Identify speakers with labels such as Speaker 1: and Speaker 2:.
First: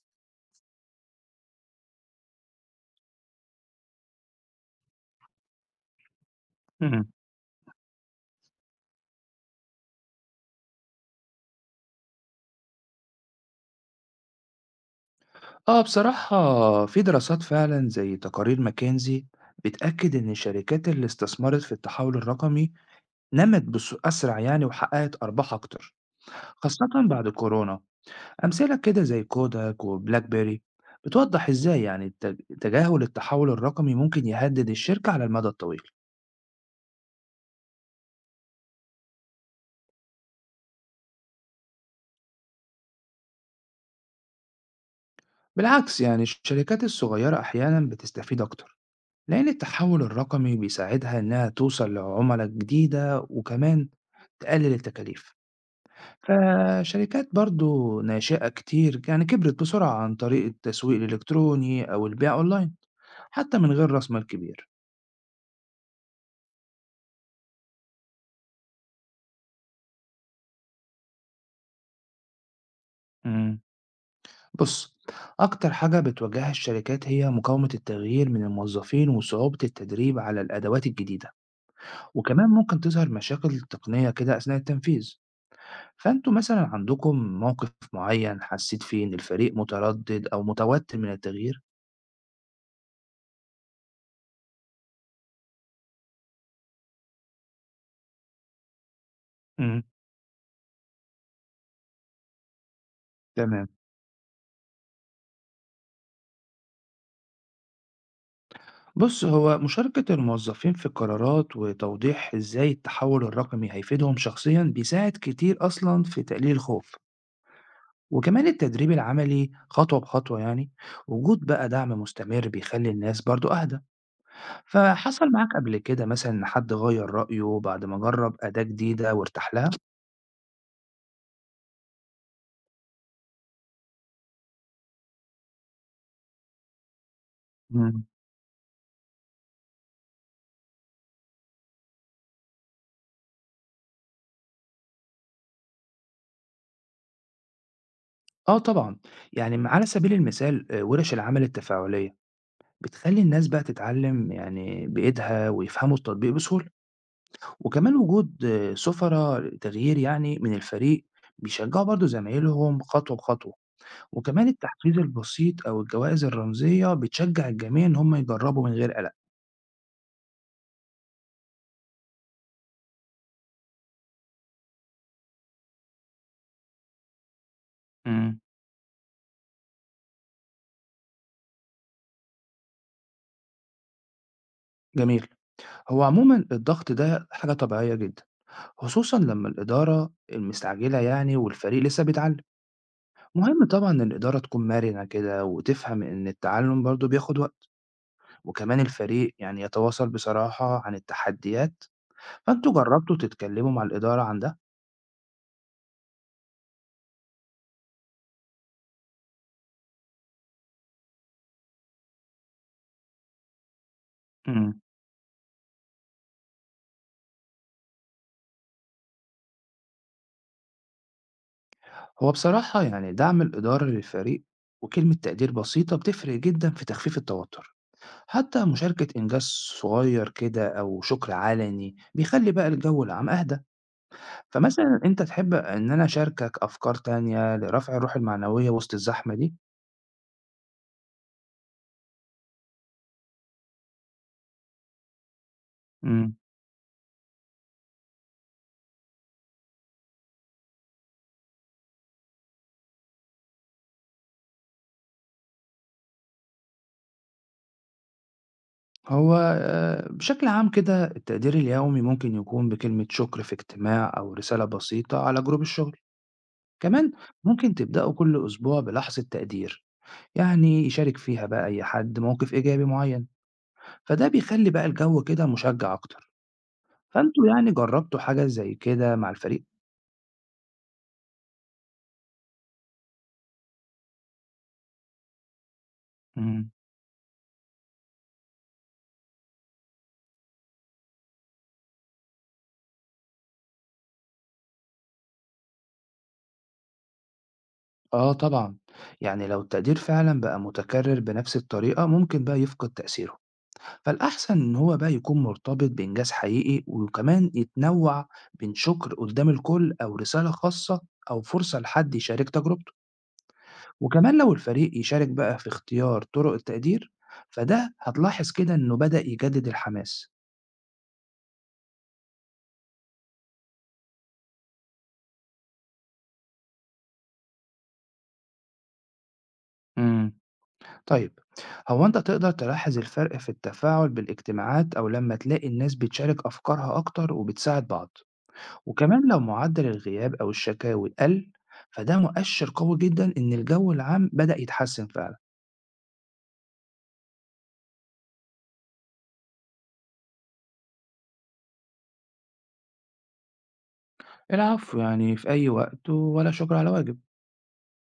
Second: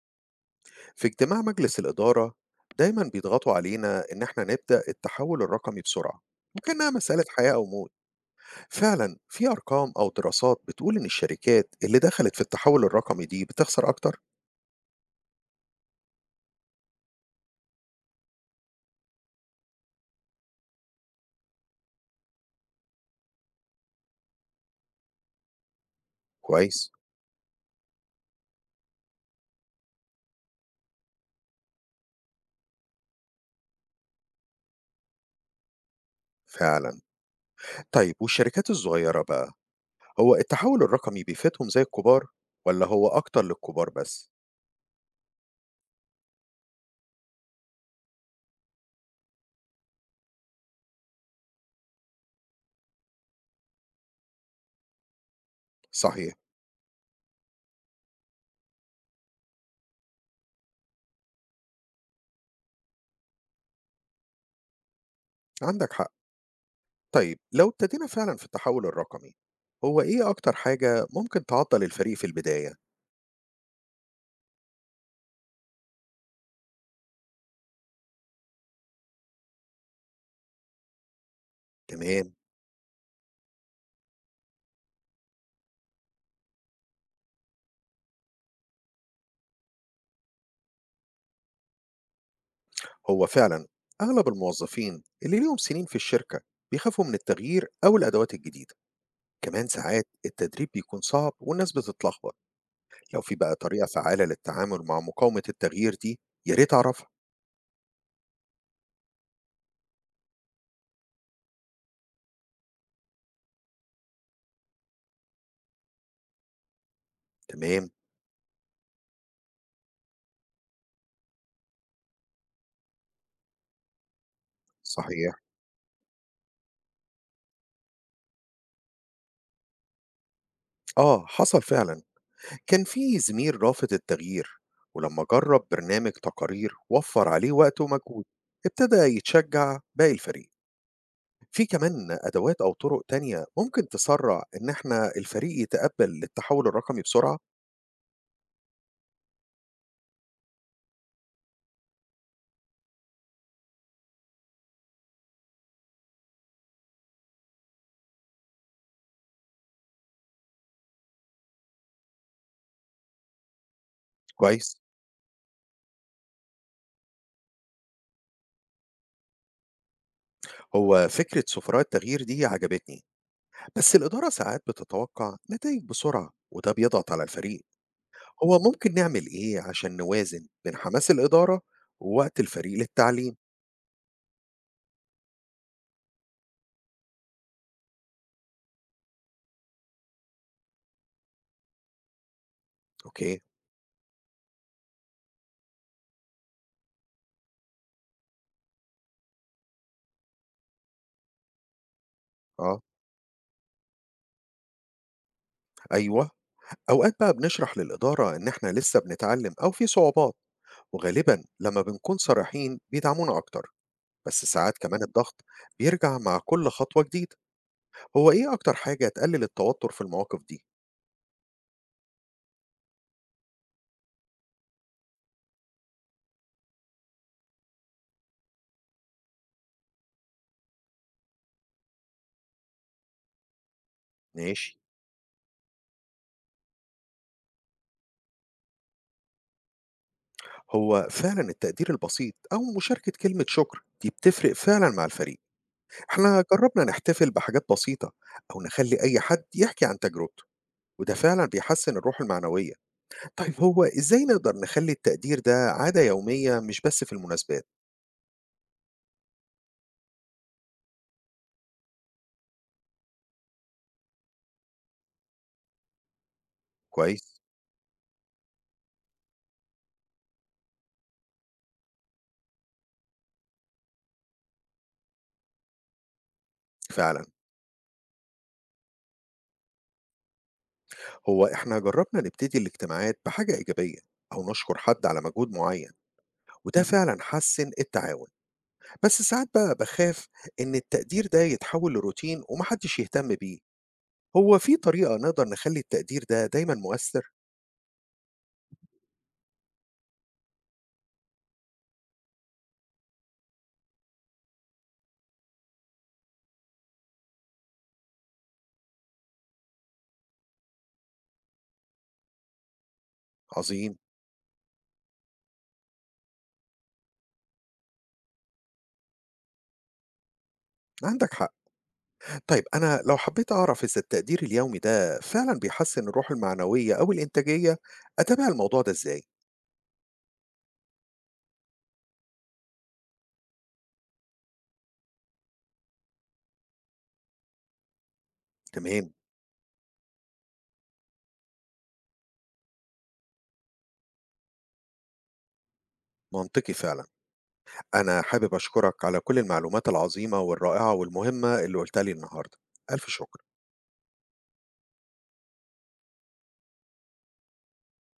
Speaker 1: في اجتماع مجلس الإدارة، دايما بيضغطوا علينا إن احنا نبدأ التحول الرقمي بسرعة، وكأنها
Speaker 2: إمم.
Speaker 1: مسألة حياة أو موت. فعلا في أرقام أو دراسات بتقول إن الشركات اللي دخلت في التحول الرقمي دي بتخسر أكتر؟
Speaker 2: آه، بصراحة في دراسات فعلًا زي تقارير ماكنزي بتأكد إن الشركات اللي استثمرت في التحول الرقمي نمت بس أسرع يعني وحققت أرباح أكتر، خاصة
Speaker 1: كويس.
Speaker 2: بعد كورونا. أمثلة كده زي كوداك وبلاك بيري بتوضح إزاي يعني تجاهل التحول الرقمي ممكن يهدد الشركة على المدى الطويل.
Speaker 1: فعلا. طيب والشركات الصغيرة بقى، هو التحول الرقمي بيفيدهم زي الكبار ولا هو أكتر للكبار بس؟
Speaker 2: بالعكس يعني الشركات الصغيرة أحيانًا بتستفيد أكتر، لأن التحول الرقمي بيساعدها إنها توصل لعملا جديدة وكمان تقلل التكاليف.
Speaker 1: صحيح.
Speaker 2: فشركات برضو ناشئة كتير يعني كبرت بسرعة عن طريق التسويق الإلكتروني أو البيع أونلاين حتى من غير رأس مال كبير.
Speaker 1: عندك حق. طيب لو ابتدينا فعلا في التحول الرقمي، هو إيه أكتر حاجة ممكن تعطل الفريق في البداية؟
Speaker 2: مم. بص، أكتر حاجة بتواجهها الشركات هي مقاومة التغيير من الموظفين وصعوبة التدريب على الأدوات الجديدة،
Speaker 1: تمام.
Speaker 2: وكمان ممكن تظهر مشاكل تقنية كده أثناء التنفيذ. فأنتوا مثلا عندكم موقف معين حسيت فيه إن الفريق متردد أو متوتر من التغيير؟
Speaker 1: هو فعلا أغلب الموظفين اللي ليهم سنين في الشركة بيخافوا من التغيير أو الأدوات الجديدة، كمان
Speaker 2: مم.
Speaker 1: ساعات التدريب بيكون صعب والناس بتتلخبط. لو في بقى
Speaker 2: تمام.
Speaker 1: طريقة فعالة للتعامل مع مقاومة التغيير دي، يا ريت أعرفها.
Speaker 2: بص، هو مشاركة الموظفين في القرارات وتوضيح ازاي التحول الرقمي هيفيدهم شخصيا بيساعد كتير اصلا في تقليل الخوف،
Speaker 1: تمام.
Speaker 2: وكمان التدريب العملي خطوة بخطوة، يعني وجود بقى دعم مستمر بيخلي الناس برضو اهدى. فحصل
Speaker 1: صحيح.
Speaker 2: معاك قبل كده مثلا ان حد غير رأيه بعد ما جرب أداة جديدة وارتاح لها؟
Speaker 1: آه حصل فعلا، كان في زميل رافض التغيير، ولما جرب برنامج تقارير وفر عليه وقت
Speaker 2: مم.
Speaker 1: ومجهود، ابتدى يتشجع باقي الفريق. في كمان أدوات أو طرق تانية ممكن تسرّع إن إحنا الفريق يتقبّل التحوّل الرقمي بسرعة؟
Speaker 2: اه طبعا، يعني على سبيل المثال ورش العمل التفاعلية بتخلي الناس بقى تتعلم يعني بإيدها ويفهموا التطبيق بسهولة، وكمان وجود سُفرا للتغيير يعني من الفريق بيشجّعوا برضه زمايلهم خطوة بخطوة، وكمان
Speaker 1: كويس،
Speaker 2: التحفيز البسيط أو الجوائز الرمزية بتشجّع الجميع إن هم يجرّبوا من غير قلق.
Speaker 1: هو فكرة سفراء التغيير دي عجبتني، بس الإدارة ساعات بتتوقع نتايج بسرعة وده بيضغط على الفريق،
Speaker 2: إمم.
Speaker 1: هو ممكن نعمل إيه عشان نوازن بين حماس الإدارة ووقت الفريق للتعليم؟
Speaker 2: جميل. هو عمومًا الضغط ده حاجة طبيعية جدًا، خصوصًا لمّا الإدارة المستعجلة يعني والفريق لسه بيتعلّم.
Speaker 1: أوكي،
Speaker 2: مهم طبعًا إن الإدارة تكون مرنة كده وتفهم إن التعلُّم برضه بياخُد وقت، وكمان الفريق يعني يتواصل بصراحة عن التحديات، فأنتم
Speaker 1: آه،
Speaker 2: جرّبتوا تتكلّموا مع الإدارة عن ده؟
Speaker 1: أيوه، أوقات بقى بنشرح للإدارة إن إحنا لسّه بنتعلّم أو في صعوبات، وغالبًا لمّا بنكون صريحين بيدعمونا أكتر. بس ساعات
Speaker 2: إمم.
Speaker 1: كمان الضغط بيرجع مع كل خطوة جديدة، هو إيه أكتر حاجة تقلل التوتر في المواقف دي؟
Speaker 2: هو بصراحة يعني دعم الإدارة للفريق وكلمة تقدير بسيطة بتفرق جدًا في تخفيف التوتر، حتى مشاركة إنجاز صغير كده أو شكر علني بيخلي بقى الجو العام أهدى.
Speaker 1: ماشي.
Speaker 2: فمثلًا أنت تحب إن أنا أشاركك أفكار تانية لرفع الروح المعنوية وسط الزحمة دي؟
Speaker 1: هو فعلا التقدير البسيط أو مشاركة كلمة شكر دي بتفرق فعلا مع الفريق.
Speaker 2: إمم.
Speaker 1: احنا جربنا نحتفل بحاجات بسيطة أو نخلي أي حد يحكي عن تجربته، وده فعلا بيحسن الروح المعنوية. طيب هو إزاي نقدر نخلي التقدير ده عادة يومية مش بس في المناسبات؟
Speaker 2: هو بشكل عام كده التقدير اليومي ممكن يكون بكلمة شكر في اجتماع أو رسالة بسيطة على جروب الشغل، كمان
Speaker 1: كويس.
Speaker 2: ممكن تبدأوا كل أسبوع بلحظة تقدير. يعني يشارك فيها بقى أي حد موقف إيجابي معيّن، فده بيخلّي بقى الجو كده مشجّع أكتر.
Speaker 1: فعلا.
Speaker 2: فأنتم يعني جرّبتوا حاجة زي كده مع الفريق؟
Speaker 1: هو احنا جربنا نبتدي الاجتماعات بحاجة إيجابية أو نشكر حد على مجهود معين،
Speaker 2: إمم.
Speaker 1: وده فعلا حسن التعاون. بس ساعات بقى بخاف إن التقدير ده يتحول لروتين ومحدش يهتم بيه، هو في طريقة نقدر نخلي التقدير ده دايما مؤثر؟
Speaker 2: آه طبعًا، يعني لو التقدير فعلًا بقى متكرر بنفس الطريقة ممكن بقى يفقد تأثيره، فالأحسن إن هو بقى يكون مرتبط بإنجاز حقيقي وكمان يتنوّع بين شكر قدّام الكل أو رسالة خاصة أو فرصة لحد يشارك تجربته،
Speaker 1: عظيم.
Speaker 2: وكمان لو الفريق يشارك بقى في اختيار طرق التقدير، فده هتلاحظ كده إنه بدأ يجدد الحماس.
Speaker 1: عندك حق. طيب أنا لو حبيت أعرف إذا التقدير اليومي ده فعلا بيحسن الروح المعنوية أو الإنتاجية، أتابع الموضوع ده إزاي؟
Speaker 2: إمم. طيب، هو أنت تقدر تلاحظ الفرق في التفاعل بالاجتماعات أو لمّا تلاقي الناس بتشارك أفكارها أكتر وبتساعد بعض،
Speaker 1: تمام.
Speaker 2: وكمان لو معدل الغياب أو الشكاوي قَل، فده مؤشر قوي جدًا إن الجو العام بدأ يتحسن فعلًا.
Speaker 1: منطقي فعلا. أنا حابب أشكرك على كل المعلومات العظيمة والرائعة والمهمة اللي قلتها لي النهاردة. ألف شكر.
Speaker 2: العفو، يعني في أي وقت، ولا شكر على واجب.